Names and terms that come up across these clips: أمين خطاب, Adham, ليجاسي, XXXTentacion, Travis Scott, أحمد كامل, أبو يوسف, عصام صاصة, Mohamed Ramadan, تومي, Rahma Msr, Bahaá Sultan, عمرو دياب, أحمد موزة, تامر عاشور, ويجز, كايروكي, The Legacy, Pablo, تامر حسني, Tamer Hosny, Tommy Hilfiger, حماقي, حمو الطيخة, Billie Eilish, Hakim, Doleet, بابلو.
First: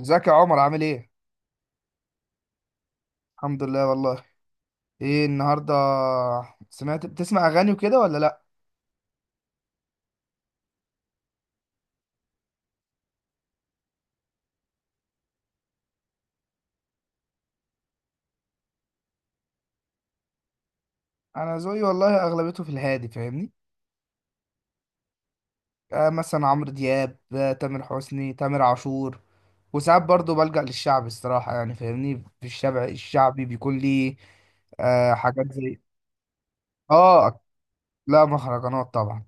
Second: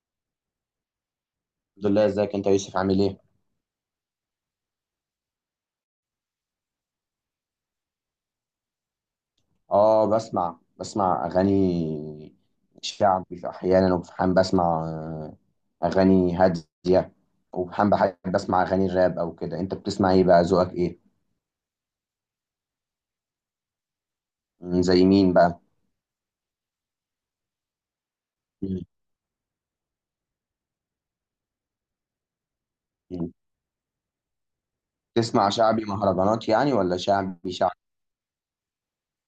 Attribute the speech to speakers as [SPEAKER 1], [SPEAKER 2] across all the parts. [SPEAKER 1] ازيك يا عمر، عامل ايه؟
[SPEAKER 2] الحمد لله. ازيك انت يا يوسف عامل ايه؟
[SPEAKER 1] الحمد لله والله. ايه النهارده؟ سمعت، بتسمع اغاني وكده ولا لا؟
[SPEAKER 2] اه، بسمع اغاني شعبي في احيانا، وفي حين بسمع اغاني هاديه، وفي حين بحب بسمع اغاني الراب او كده. انت بتسمع ايه بقى، ذوقك ايه؟
[SPEAKER 1] انا ذوقي والله اغلبيته في الهادي، فاهمني؟
[SPEAKER 2] زي مين بقى؟
[SPEAKER 1] آه، مثلا عمرو دياب، تامر حسني، تامر
[SPEAKER 2] مم،
[SPEAKER 1] عاشور. وساعات برضو بلجأ للشعب الصراحة، يعني، فاهمني؟ في الشعب
[SPEAKER 2] مم.
[SPEAKER 1] الشعبي بيكون لي آه،
[SPEAKER 2] بتسمع
[SPEAKER 1] حاجات زي،
[SPEAKER 2] شعبي مهرجانات يعني، ولا
[SPEAKER 1] اه،
[SPEAKER 2] شعبي شعبي؟
[SPEAKER 1] لا، مهرجانات طبعا.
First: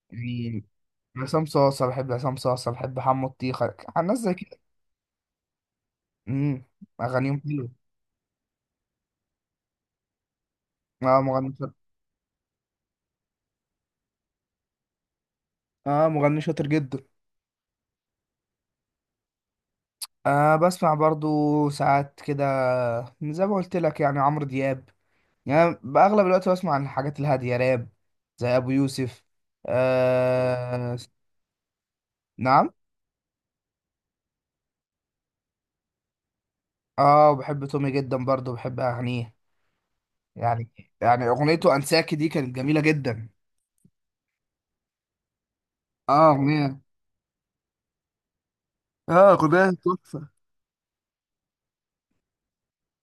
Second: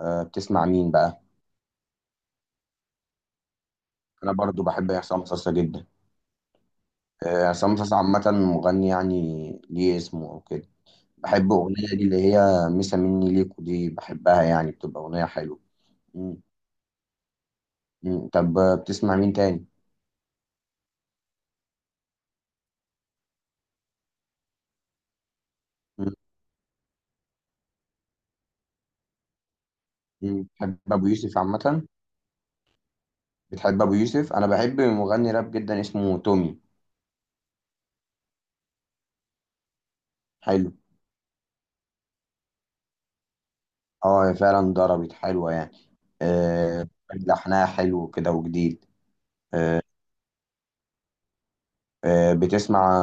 [SPEAKER 2] أه، بتسمع
[SPEAKER 1] يعني
[SPEAKER 2] مين بقى؟
[SPEAKER 1] عصام صاصة، بحب حمو الطيخة، الناس
[SPEAKER 2] انا
[SPEAKER 1] زي كده.
[SPEAKER 2] برضو بحب عصام صاصا جدا.
[SPEAKER 1] امم اغانيهم حلوة.
[SPEAKER 2] عصام صاصا عامه مغني يعني، ليه اسمه او كده.
[SPEAKER 1] اه،
[SPEAKER 2] بحب
[SPEAKER 1] مغني شاطر.
[SPEAKER 2] اغنيه دي اللي هي مسا مني ليكو دي، بحبها يعني، بتبقى اغنيه حلوه.
[SPEAKER 1] اه،
[SPEAKER 2] مم.
[SPEAKER 1] مغني شاطر جدا.
[SPEAKER 2] مم. طب بتسمع مين تاني؟
[SPEAKER 1] أه، بسمع برضو ساعات كده، زي ما قلت لك، يعني عمرو دياب. يعني
[SPEAKER 2] مم.
[SPEAKER 1] بأغلب الوقت بسمع عن الحاجات الهادية، راب، زي أبو يوسف.
[SPEAKER 2] مم. بتحب
[SPEAKER 1] أه.
[SPEAKER 2] أبو يوسف عامة؟
[SPEAKER 1] نعم.
[SPEAKER 2] بتحب أبو يوسف؟ أنا بحب مغني راب جدا اسمه تومي.
[SPEAKER 1] اه، بحب تومي جدا، برضو بحب أغانيه، يعني.
[SPEAKER 2] حلو.
[SPEAKER 1] يعني أغنيته أنساكي دي كانت جميلة جدا.
[SPEAKER 2] اه، هي فعلا ضربت، حلوة يعني.
[SPEAKER 1] اه أغنية
[SPEAKER 2] آه لحنها حلو كده وجديد.
[SPEAKER 1] اه، أغنية
[SPEAKER 2] آه.
[SPEAKER 1] تحفة.
[SPEAKER 2] بتسمع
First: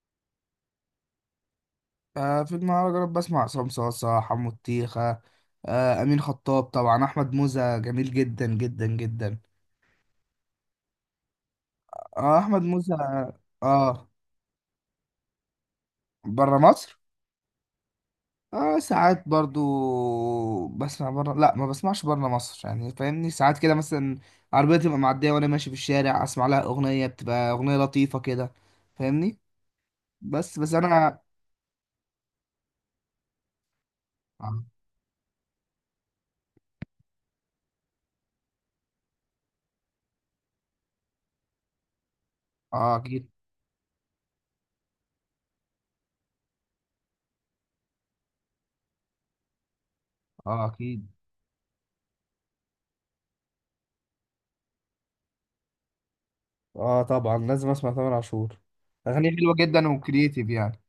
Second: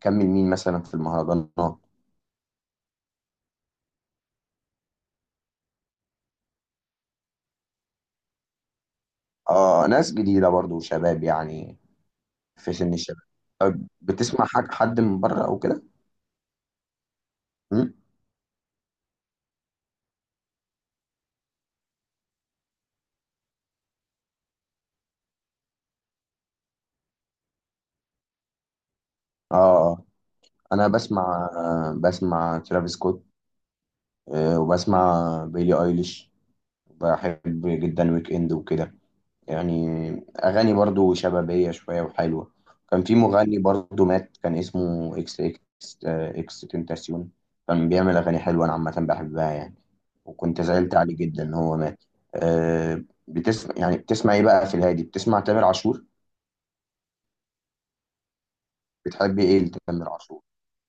[SPEAKER 2] كمل مين مثلا في المهرجانات؟
[SPEAKER 1] آه، في المهرجانات بسمع عصام صاصة، حمو الطيخة، أمين خطاب طبعا، أحمد موزة جميل جدا جدا جدا.
[SPEAKER 2] اه، ناس جديدة برضو، شباب يعني،
[SPEAKER 1] أحمد
[SPEAKER 2] في سن
[SPEAKER 1] موزة.
[SPEAKER 2] الشباب. طب
[SPEAKER 1] اه،
[SPEAKER 2] بتسمع حد من بره أو كده؟
[SPEAKER 1] بره مصر.
[SPEAKER 2] مم؟
[SPEAKER 1] اه، ساعات برضو بسمع بره، لا، ما بسمعش بره مصر، يعني، فاهمني؟ ساعات كده مثلا، عربية تبقى معدية وانا ماشي في الشارع اسمع لها اغنية، بتبقى اغنية لطيفة كده. فاهمني؟
[SPEAKER 2] اه، آه.
[SPEAKER 1] بس،
[SPEAKER 2] انا
[SPEAKER 1] انا.
[SPEAKER 2] بسمع ترافيس سكوت،
[SPEAKER 1] اه،
[SPEAKER 2] وبسمع بيلي ايليش. بحب جدا ويك اند وكده، يعني اغاني برضو شبابيه شويه وحلوه.
[SPEAKER 1] آه،
[SPEAKER 2] كان في
[SPEAKER 1] اكيد.
[SPEAKER 2] مغني برضو مات، كان اسمه اكس اكس اكس تنتاسيون. كان بيعمل اغاني حلوه، انا عامه بحبها يعني، وكنت
[SPEAKER 1] اه،
[SPEAKER 2] زعلت
[SPEAKER 1] اكيد.
[SPEAKER 2] عليه جدا ان هو مات. أه، يعني بتسمع ايه بقى في الهادي، بتسمع تامر عاشور؟
[SPEAKER 1] اه، طبعا لازم اسمع تامر عاشور. اغانيه
[SPEAKER 2] بتحب
[SPEAKER 1] حلوة
[SPEAKER 2] ايه
[SPEAKER 1] جدا
[SPEAKER 2] لتامر عاشور؟
[SPEAKER 1] وكرييتيف، يعني.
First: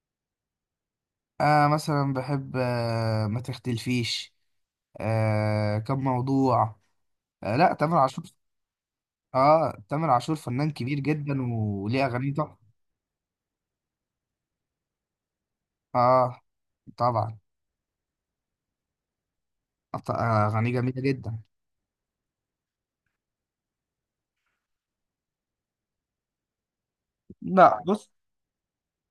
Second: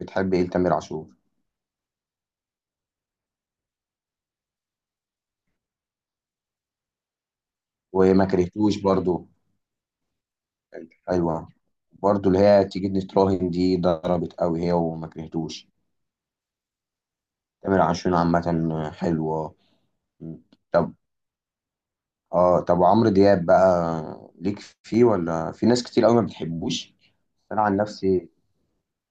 [SPEAKER 2] بتحب ايه لتامر عاشور؟
[SPEAKER 1] آه، مثلا بحب، آه، ما تختلفيش، آه، كم موضوع، آه، لا، تامر
[SPEAKER 2] وما
[SPEAKER 1] عاشور.
[SPEAKER 2] كرهتوش برضو،
[SPEAKER 1] اه، تامر عاشور فنان
[SPEAKER 2] كانت
[SPEAKER 1] كبير جدا
[SPEAKER 2] حلوه.
[SPEAKER 1] وليه
[SPEAKER 2] برضو
[SPEAKER 1] اغاني
[SPEAKER 2] اللي هي
[SPEAKER 1] تحفة.
[SPEAKER 2] تيجي نتراهن دي ضربت قوي، هي وما كرهتوش.
[SPEAKER 1] اه، طبعا.
[SPEAKER 2] تامر عاشور عامة حلوة.
[SPEAKER 1] أغانيه
[SPEAKER 2] طب،
[SPEAKER 1] جميلة جدا.
[SPEAKER 2] اه طب، وعمرو دياب بقى ليك فيه، ولا في ناس كتير قوي ما بتحبوش؟ انا عن
[SPEAKER 1] لا، بص،
[SPEAKER 2] نفسي.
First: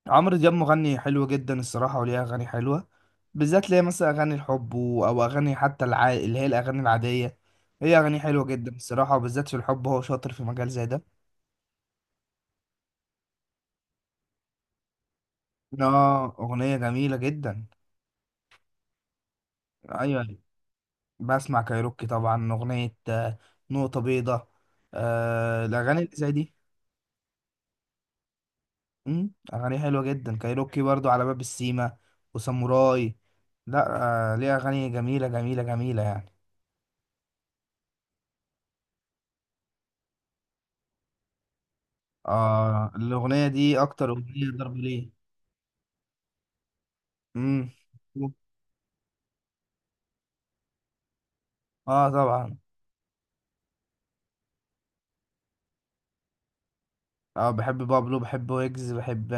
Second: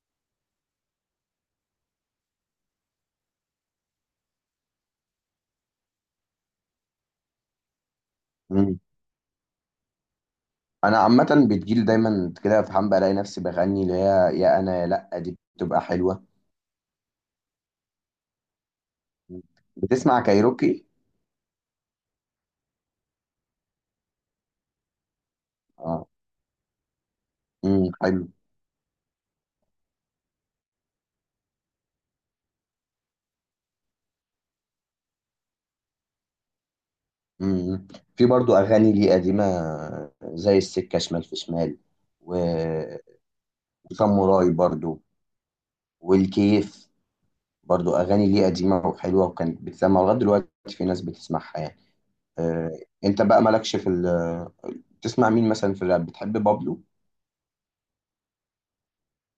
[SPEAKER 1] عمرو دياب مغني حلو جدا الصراحة، وليه أغاني حلوة، بالذات ليه مثلا أغاني الحب أو أغاني حتى اللي هي الأغاني العادية. هي أغاني حلوة جدا
[SPEAKER 2] مم.
[SPEAKER 1] الصراحة، وبالذات في الحب هو شاطر في مجال زي
[SPEAKER 2] انا
[SPEAKER 1] ده.
[SPEAKER 2] عامة بتجيلي دايما كده في حمام بلاقي نفسي بغني اللي هي يا انا يا لا دي، بتبقى حلوة.
[SPEAKER 1] آه، أغنية جميلة جدا.
[SPEAKER 2] مم. بتسمع
[SPEAKER 1] أيوة، أيوة.
[SPEAKER 2] كايروكي؟
[SPEAKER 1] بسمع كايروكي طبعا، أغنية نقطة بيضاء، آه، الأغاني
[SPEAKER 2] اه.
[SPEAKER 1] اللي زي دي.
[SPEAKER 2] حلو.
[SPEAKER 1] أغانيه حلوة جدا، كايروكي برضو على باب السيما وساموراي. لا، آه، ليه أغاني جميلة جميلة جميلة، يعني.
[SPEAKER 2] امم. في برضو اغاني لي قديمة، زي السكة شمال في شمال،
[SPEAKER 1] آه،
[SPEAKER 2] و-
[SPEAKER 1] الأغنية دي أكتر
[SPEAKER 2] وفم
[SPEAKER 1] أغنية
[SPEAKER 2] وراي
[SPEAKER 1] ضرب
[SPEAKER 2] برضو،
[SPEAKER 1] ليه.
[SPEAKER 2] والكيف.
[SPEAKER 1] مم.
[SPEAKER 2] برضو اغاني ليه قديمه وحلوه، وكانت بتسمع لغايه دلوقتي، في ناس بتسمعها يعني.
[SPEAKER 1] آه، طبعا.
[SPEAKER 2] آه، انت بقى مالكش في ال، بتسمع مين مثلا في الراب؟ بتحب بابلو؟
[SPEAKER 1] آه، بحب بابلو، بحب ويجز، بحب،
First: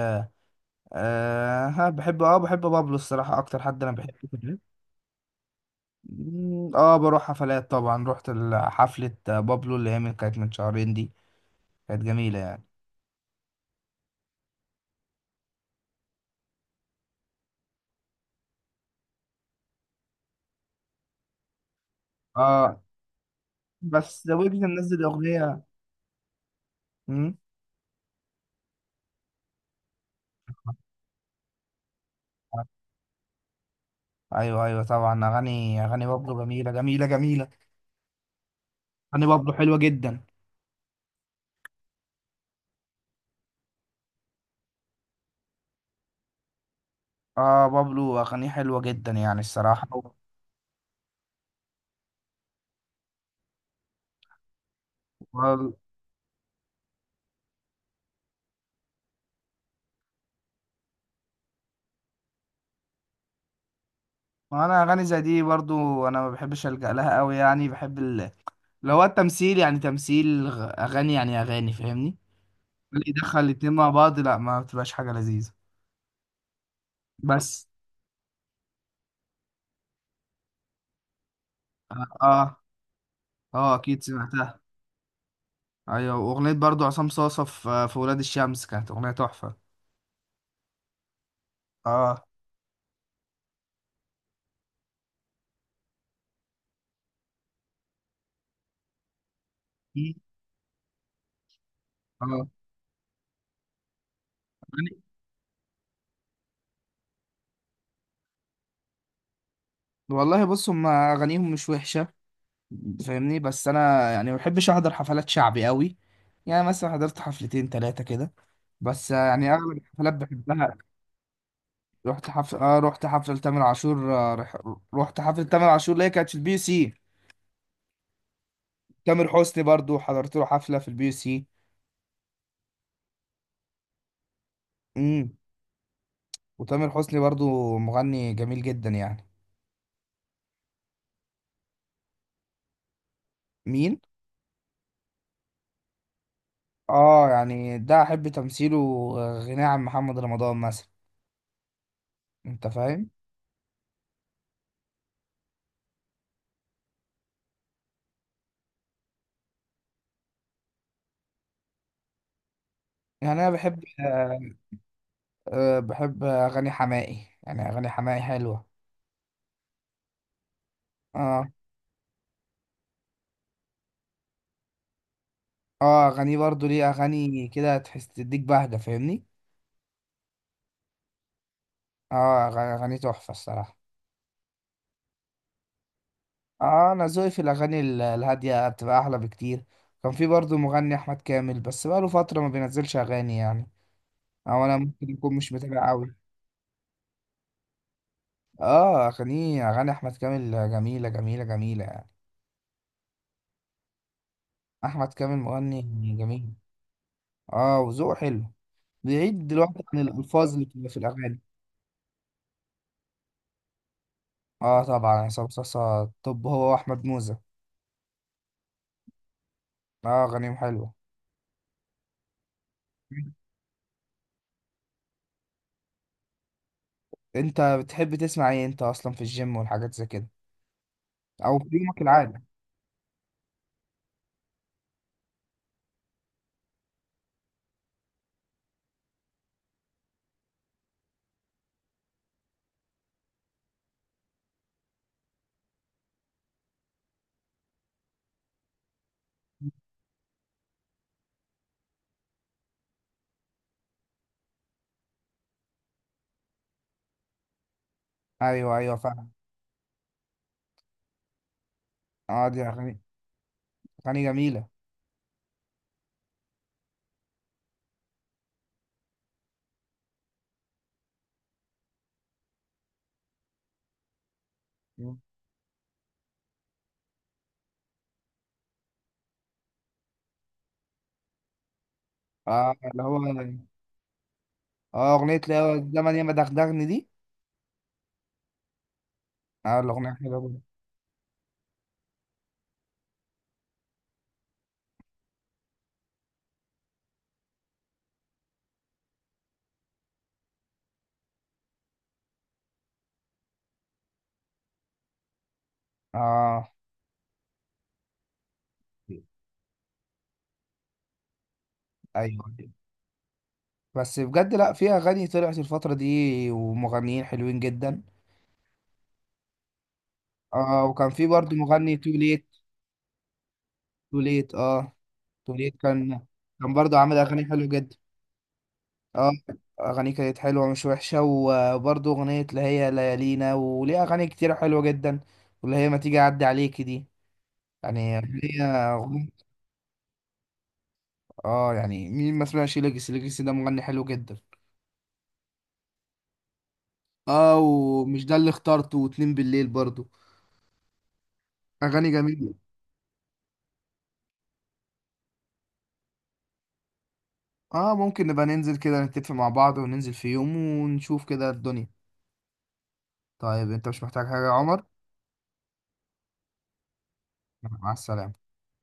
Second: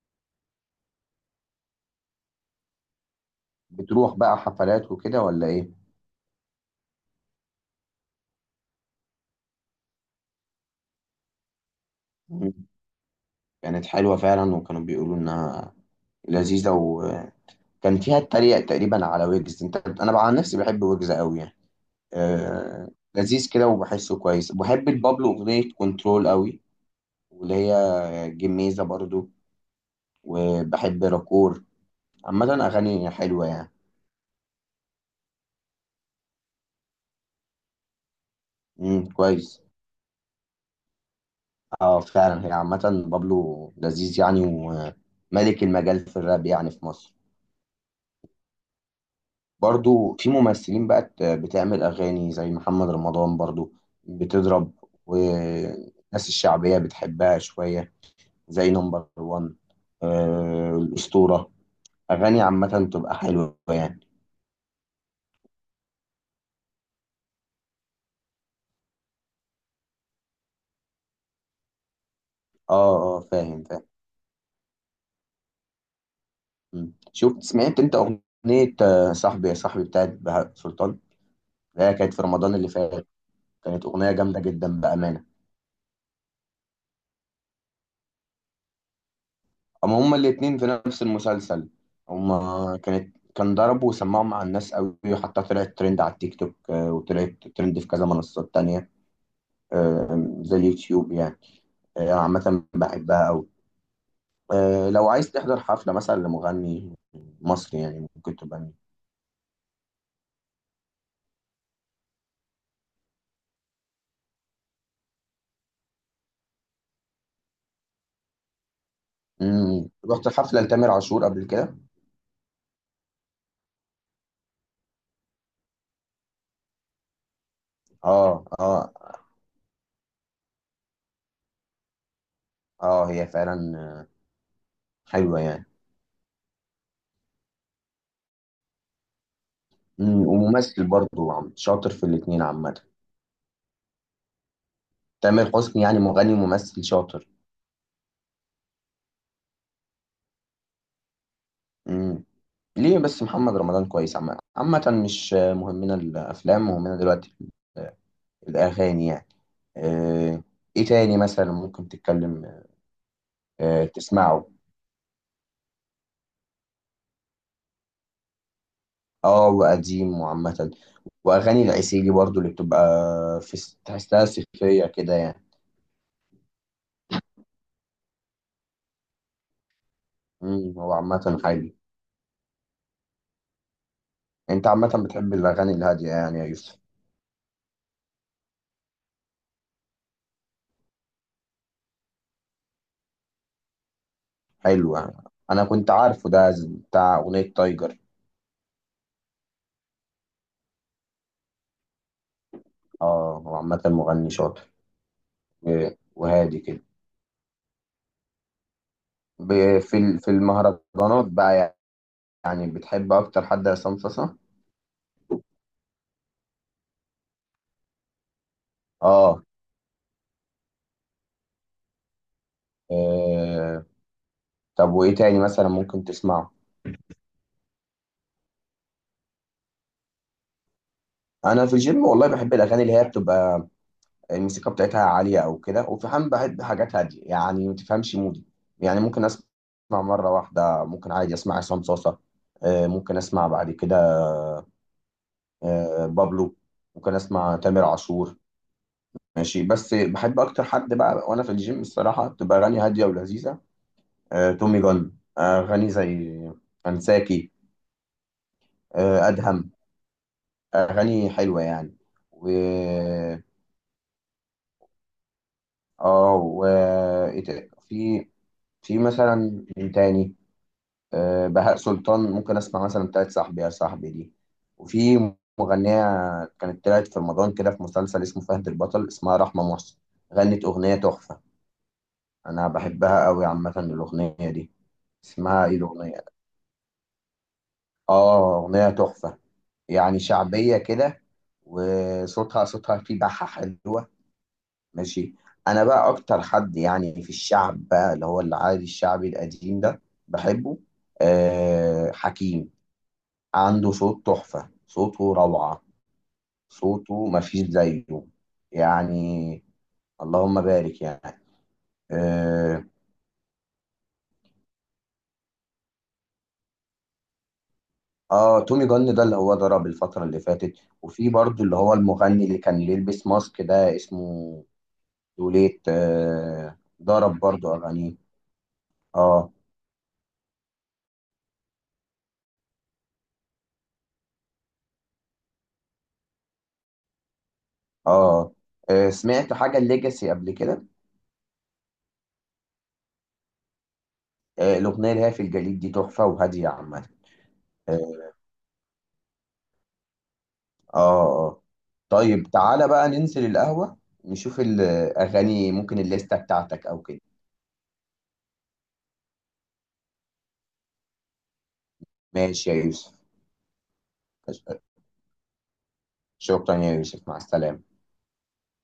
[SPEAKER 1] آه ها، بحب آه بحب بابلو الصراحة أكتر حد أنا
[SPEAKER 2] بتروح
[SPEAKER 1] بحبه في
[SPEAKER 2] بقى
[SPEAKER 1] الراب.
[SPEAKER 2] حفلات وكده ولا ايه؟
[SPEAKER 1] بروح حفلات طبعا، رحت حفلة بابلو اللي هي كانت من شهرين دي، كانت جميلة،
[SPEAKER 2] مم.
[SPEAKER 1] يعني.
[SPEAKER 2] كانت حلوه فعلا، وكانوا بيقولوا انها لذيذه، وكان فيها التريق تقريبا على ويجز. انت، انا بقى عن نفسي بحب ويجز قوي يعني،
[SPEAKER 1] آه.
[SPEAKER 2] آه، لذيذ كده، وبحسه
[SPEAKER 1] بس
[SPEAKER 2] كويس.
[SPEAKER 1] ويجز
[SPEAKER 2] بحب
[SPEAKER 1] منزل
[SPEAKER 2] بابلو،
[SPEAKER 1] أغنية.
[SPEAKER 2] اغنيه كنترول قوي،
[SPEAKER 1] مم.
[SPEAKER 2] واللي هي جميزه برضو. وبحب راكور، عامه اغاني حلوه يعني.
[SPEAKER 1] ايوه، ايوه، طبعا، اغاني بابلو جميله جميله جميله. اغاني بابلو
[SPEAKER 2] كويس.
[SPEAKER 1] حلوه جدا.
[SPEAKER 2] اه فعلا، هي عامة بابلو لذيذ يعني، وملك المجال في الراب يعني في مصر.
[SPEAKER 1] اه، بابلو اغانيه حلوه جدا، يعني الصراحه.
[SPEAKER 2] برضو في ممثلين بقت بتعمل أغاني، زي محمد رمضان برضو بتضرب،
[SPEAKER 1] وال-
[SPEAKER 2] والناس الشعبية بتحبها شوية، زي نمبر وان، الأسطورة، أغاني عامة بتبقى حلوة يعني.
[SPEAKER 1] وانا اغاني زي دي برضو، انا ما بحبش الجا لها قوي، يعني بحب اللي هو التمثيل، يعني تمثيل اغاني، يعني اغاني، فاهمني؟ اللي
[SPEAKER 2] اه اه،
[SPEAKER 1] يدخل
[SPEAKER 2] فاهم
[SPEAKER 1] الاتنين
[SPEAKER 2] فاهم.
[SPEAKER 1] مع بعض، لا، ما بتبقاش حاجه لذيذه.
[SPEAKER 2] مم. شفت
[SPEAKER 1] بس.
[SPEAKER 2] سمعت انت أغنية صاحبي يا صاحبي بتاعت بهاء سلطان، اللي هي كانت في رمضان
[SPEAKER 1] اه،
[SPEAKER 2] اللي فات؟
[SPEAKER 1] اه،
[SPEAKER 2] كانت
[SPEAKER 1] اكيد
[SPEAKER 2] أغنية جامدة
[SPEAKER 1] سمعتها.
[SPEAKER 2] جدا بأمان.
[SPEAKER 1] ايوه، واغنيه برضو عصام صاصه في ولاد الشمس كانت اغنيه تحفه.
[SPEAKER 2] اما هما الاتنين في نفس المسلسل،
[SPEAKER 1] اه.
[SPEAKER 2] هما كان ضرب، وسمعوا مع الناس قوي، وحتى طلعت ترند على التيك توك، وطلعت ترند في كذا منصات تانية، زي اليوتيوب يعني.
[SPEAKER 1] اه،
[SPEAKER 2] عامة بحبها قوي. لو عايز تحضر حفلة مثلا لمغني مصري يعني، ممكن تبقى مين؟
[SPEAKER 1] والله بص، هم اغانيهم مش وحشه، فاهمني، بس انا يعني ما بحبش احضر حفلات شعبي قوي. يعني مثلا حضرت حفلتين ثلاثه كده، بس يعني اغلب
[SPEAKER 2] مم.
[SPEAKER 1] الحفلات
[SPEAKER 2] رحت حفلة
[SPEAKER 1] بحبها.
[SPEAKER 2] لتامر عاشور قبل كده؟
[SPEAKER 1] رحت حفله تامر عاشور، رحت حفله تامر عاشور اللي هي كانت في البي يو سي.
[SPEAKER 2] اه اه.
[SPEAKER 1] تامر حسني برضو حضرت له حفله في البي يو سي.
[SPEAKER 2] اه هي فعلا
[SPEAKER 1] امم
[SPEAKER 2] حلوة يعني.
[SPEAKER 1] وتامر حسني برضو مغني جميل جدا، يعني.
[SPEAKER 2] مم. وممثل برضه شاطر في الاتنين عامة.
[SPEAKER 1] مين؟
[SPEAKER 2] تامر حسني يعني، مغني ممثل شاطر.
[SPEAKER 1] اه، يعني ده احب تمثيله، آه، غناه عن محمد رمضان مثلا.
[SPEAKER 2] مم.
[SPEAKER 1] انت
[SPEAKER 2] ليه
[SPEAKER 1] فاهم؟
[SPEAKER 2] بس، محمد رمضان كويس عامة مش مهمنا الأفلام، مهمنا دلوقتي ال- الأغاني يعني. آه، إيه تاني مثلا ممكن تتكلم
[SPEAKER 1] يعني انا بحب،
[SPEAKER 2] تسمعه؟
[SPEAKER 1] أه، بحب أغاني حماقي، يعني أغاني حماقي حلوة.
[SPEAKER 2] وقديم وعامة.
[SPEAKER 1] اه.
[SPEAKER 2] وأغاني العسيلي برضو اللي بتبقى، في تحسها صيفية كده يعني.
[SPEAKER 1] اه، أغانيه برضو ليه أغاني كده، تحس تديك بهجة، فاهمني؟
[SPEAKER 2] هو عامة حلو.
[SPEAKER 1] أغاني تحفة الصراحة.
[SPEAKER 2] أنت عامة بتحب الأغاني الهادية يعني يا يوسف.
[SPEAKER 1] اه، أنا ذوقي في الأغاني الهادية بتبقى أحلى بكتير. كان في برضو مغني أحمد كامل، بس بقاله فترة ما بينزلش أغاني، يعني. أو أنا
[SPEAKER 2] حلو
[SPEAKER 1] ممكن
[SPEAKER 2] يعني.
[SPEAKER 1] أكون مش
[SPEAKER 2] أنا
[SPEAKER 1] متابع
[SPEAKER 2] كنت
[SPEAKER 1] أوي.
[SPEAKER 2] عارفه ده، بتاع أغنية تايجر.
[SPEAKER 1] اه، أغاني أحمد كامل جميلة جميلة جميلة، يعني.
[SPEAKER 2] هو عامة مغني شاطر،
[SPEAKER 1] أحمد كامل مغني جميل.
[SPEAKER 2] وهادي كده.
[SPEAKER 1] اه، وذوقه حلو، بعيد دلوقتي
[SPEAKER 2] في
[SPEAKER 1] عن
[SPEAKER 2] في
[SPEAKER 1] الألفاظ اللي بتبقى في
[SPEAKER 2] المهرجانات
[SPEAKER 1] الأغاني.
[SPEAKER 2] بقى، يعني بتحب اكتر حد عصام صاصا؟
[SPEAKER 1] اه، طبعا عصام صاصا، طب هو واحمد موزة.
[SPEAKER 2] اه.
[SPEAKER 1] اه، غنيم حلوة.
[SPEAKER 2] آه، طب وايه تاني مثلا ممكن تسمعه؟
[SPEAKER 1] انت بتحب تسمع ايه انت اصلا في الجيم والحاجات زي كده، او
[SPEAKER 2] انا في
[SPEAKER 1] في يومك
[SPEAKER 2] الجيم والله
[SPEAKER 1] العادي؟
[SPEAKER 2] بحب الاغاني اللي هي بتبقى الموسيقى بتاعتها عاليه او كده، وفي حال بحب حاجات هاديه، يعني ما تفهمش مودي. يعني ممكن اسمع مره واحده ممكن عادي اسمع عصام صاصا، ممكن اسمع بعد كده بابلو، ممكن اسمع تامر عاشور، ماشي. بس بحب اكتر حد بقى وانا في الجيم الصراحه بتبقى اغاني هاديه ولذيذه، تومي جون، أغاني زي أنساكي،
[SPEAKER 1] ايوه، ايوه، فاهم.
[SPEAKER 2] أدهم، أغاني حلوة يعني.
[SPEAKER 1] اه،
[SPEAKER 2] و
[SPEAKER 1] دي اغاني، اغاني جميلة.
[SPEAKER 2] و إيه في، في مثلا مين تاني؟ بهاء سلطان ممكن أسمع مثلا، بتاعت صاحبي يا صاحبي دي. وفي مغنية كانت طلعت في رمضان كده، في مسلسل اسمه فهد البطل، اسمها رحمة مصر، غنت أغنية تحفة، أنا
[SPEAKER 1] اه، اللي هو
[SPEAKER 2] بحبها أوي عامة الأغنية دي.
[SPEAKER 1] اه، اغنية، لا،
[SPEAKER 2] اسمها
[SPEAKER 1] هو
[SPEAKER 2] إيه
[SPEAKER 1] الزمن
[SPEAKER 2] الأغنية؟
[SPEAKER 1] ياما دغدغني دي.
[SPEAKER 2] أغنية تحفة،
[SPEAKER 1] اه، الاغنية
[SPEAKER 2] يعني
[SPEAKER 1] حلوة جدا.
[SPEAKER 2] شعبية كده، وصوتها فيه بحة حلوة. ماشي. أنا بقى أكتر حد يعني في الشعب بقى اللي هو العادي الشعبي القديم ده، بحبه. حكيم، عنده صوت تحفة، صوته روعة،
[SPEAKER 1] اه،
[SPEAKER 2] صوته مفيش زيه يعني، اللهم بارك يعني.
[SPEAKER 1] ايوه،
[SPEAKER 2] اه.
[SPEAKER 1] بس بجد، لا، في اغاني طلعت الفترة دي ومغنيين حلوين جدا.
[SPEAKER 2] تومي جن ده اللي هو ضرب الفترة اللي فاتت.
[SPEAKER 1] اه، وكان في
[SPEAKER 2] وفي
[SPEAKER 1] برضو
[SPEAKER 2] برضو اللي هو
[SPEAKER 1] مغني تو
[SPEAKER 2] المغني
[SPEAKER 1] ليت.
[SPEAKER 2] اللي كان بيلبس ماسك ده،
[SPEAKER 1] تو ليت
[SPEAKER 2] اسمه
[SPEAKER 1] اه تو ليت
[SPEAKER 2] دوليت
[SPEAKER 1] كان
[SPEAKER 2] آه
[SPEAKER 1] برضو عامل
[SPEAKER 2] ضرب
[SPEAKER 1] اغاني حلوة
[SPEAKER 2] برضو
[SPEAKER 1] جدا.
[SPEAKER 2] أغانيه.
[SPEAKER 1] اه.
[SPEAKER 2] اه.
[SPEAKER 1] اغانيه كانت حلوه مش وحشه، وبرضه اغنيه اللي هي ليالينا، وليه اغاني كتير حلوه جدا، واللي هي ما تيجي اعدي عليكي دي، يعني هي
[SPEAKER 2] اه.
[SPEAKER 1] أغنية-
[SPEAKER 2] سمعت حاجة الليجاسي قبل كده؟
[SPEAKER 1] اه، يعني مين ما سمعش ليجاسي، ليجاسي ده مغني حلو جدا.
[SPEAKER 2] الأغنية اللي هي في الجليد دي، تحفة وهادية عامة.
[SPEAKER 1] اه، ومش
[SPEAKER 2] اه.
[SPEAKER 1] ده اللي اخترته واتنين بالليل برضه.
[SPEAKER 2] اه، آه.
[SPEAKER 1] اغاني
[SPEAKER 2] طيب
[SPEAKER 1] جميله.
[SPEAKER 2] تعالى بقى ننزل القهوة، نشوف الأغاني، ممكن الليستة بتاعتك أو كده.
[SPEAKER 1] اه، ممكن نبقى ننزل كده نتفق مع بعض وننزل في يوم ونشوف كده الدنيا.
[SPEAKER 2] ماشي يا يوسف.
[SPEAKER 1] طيب، انت مش محتاج حاجه يا عمر؟
[SPEAKER 2] شكرا يا يوسف، مع
[SPEAKER 1] مع
[SPEAKER 2] السلامة.
[SPEAKER 1] السلامه.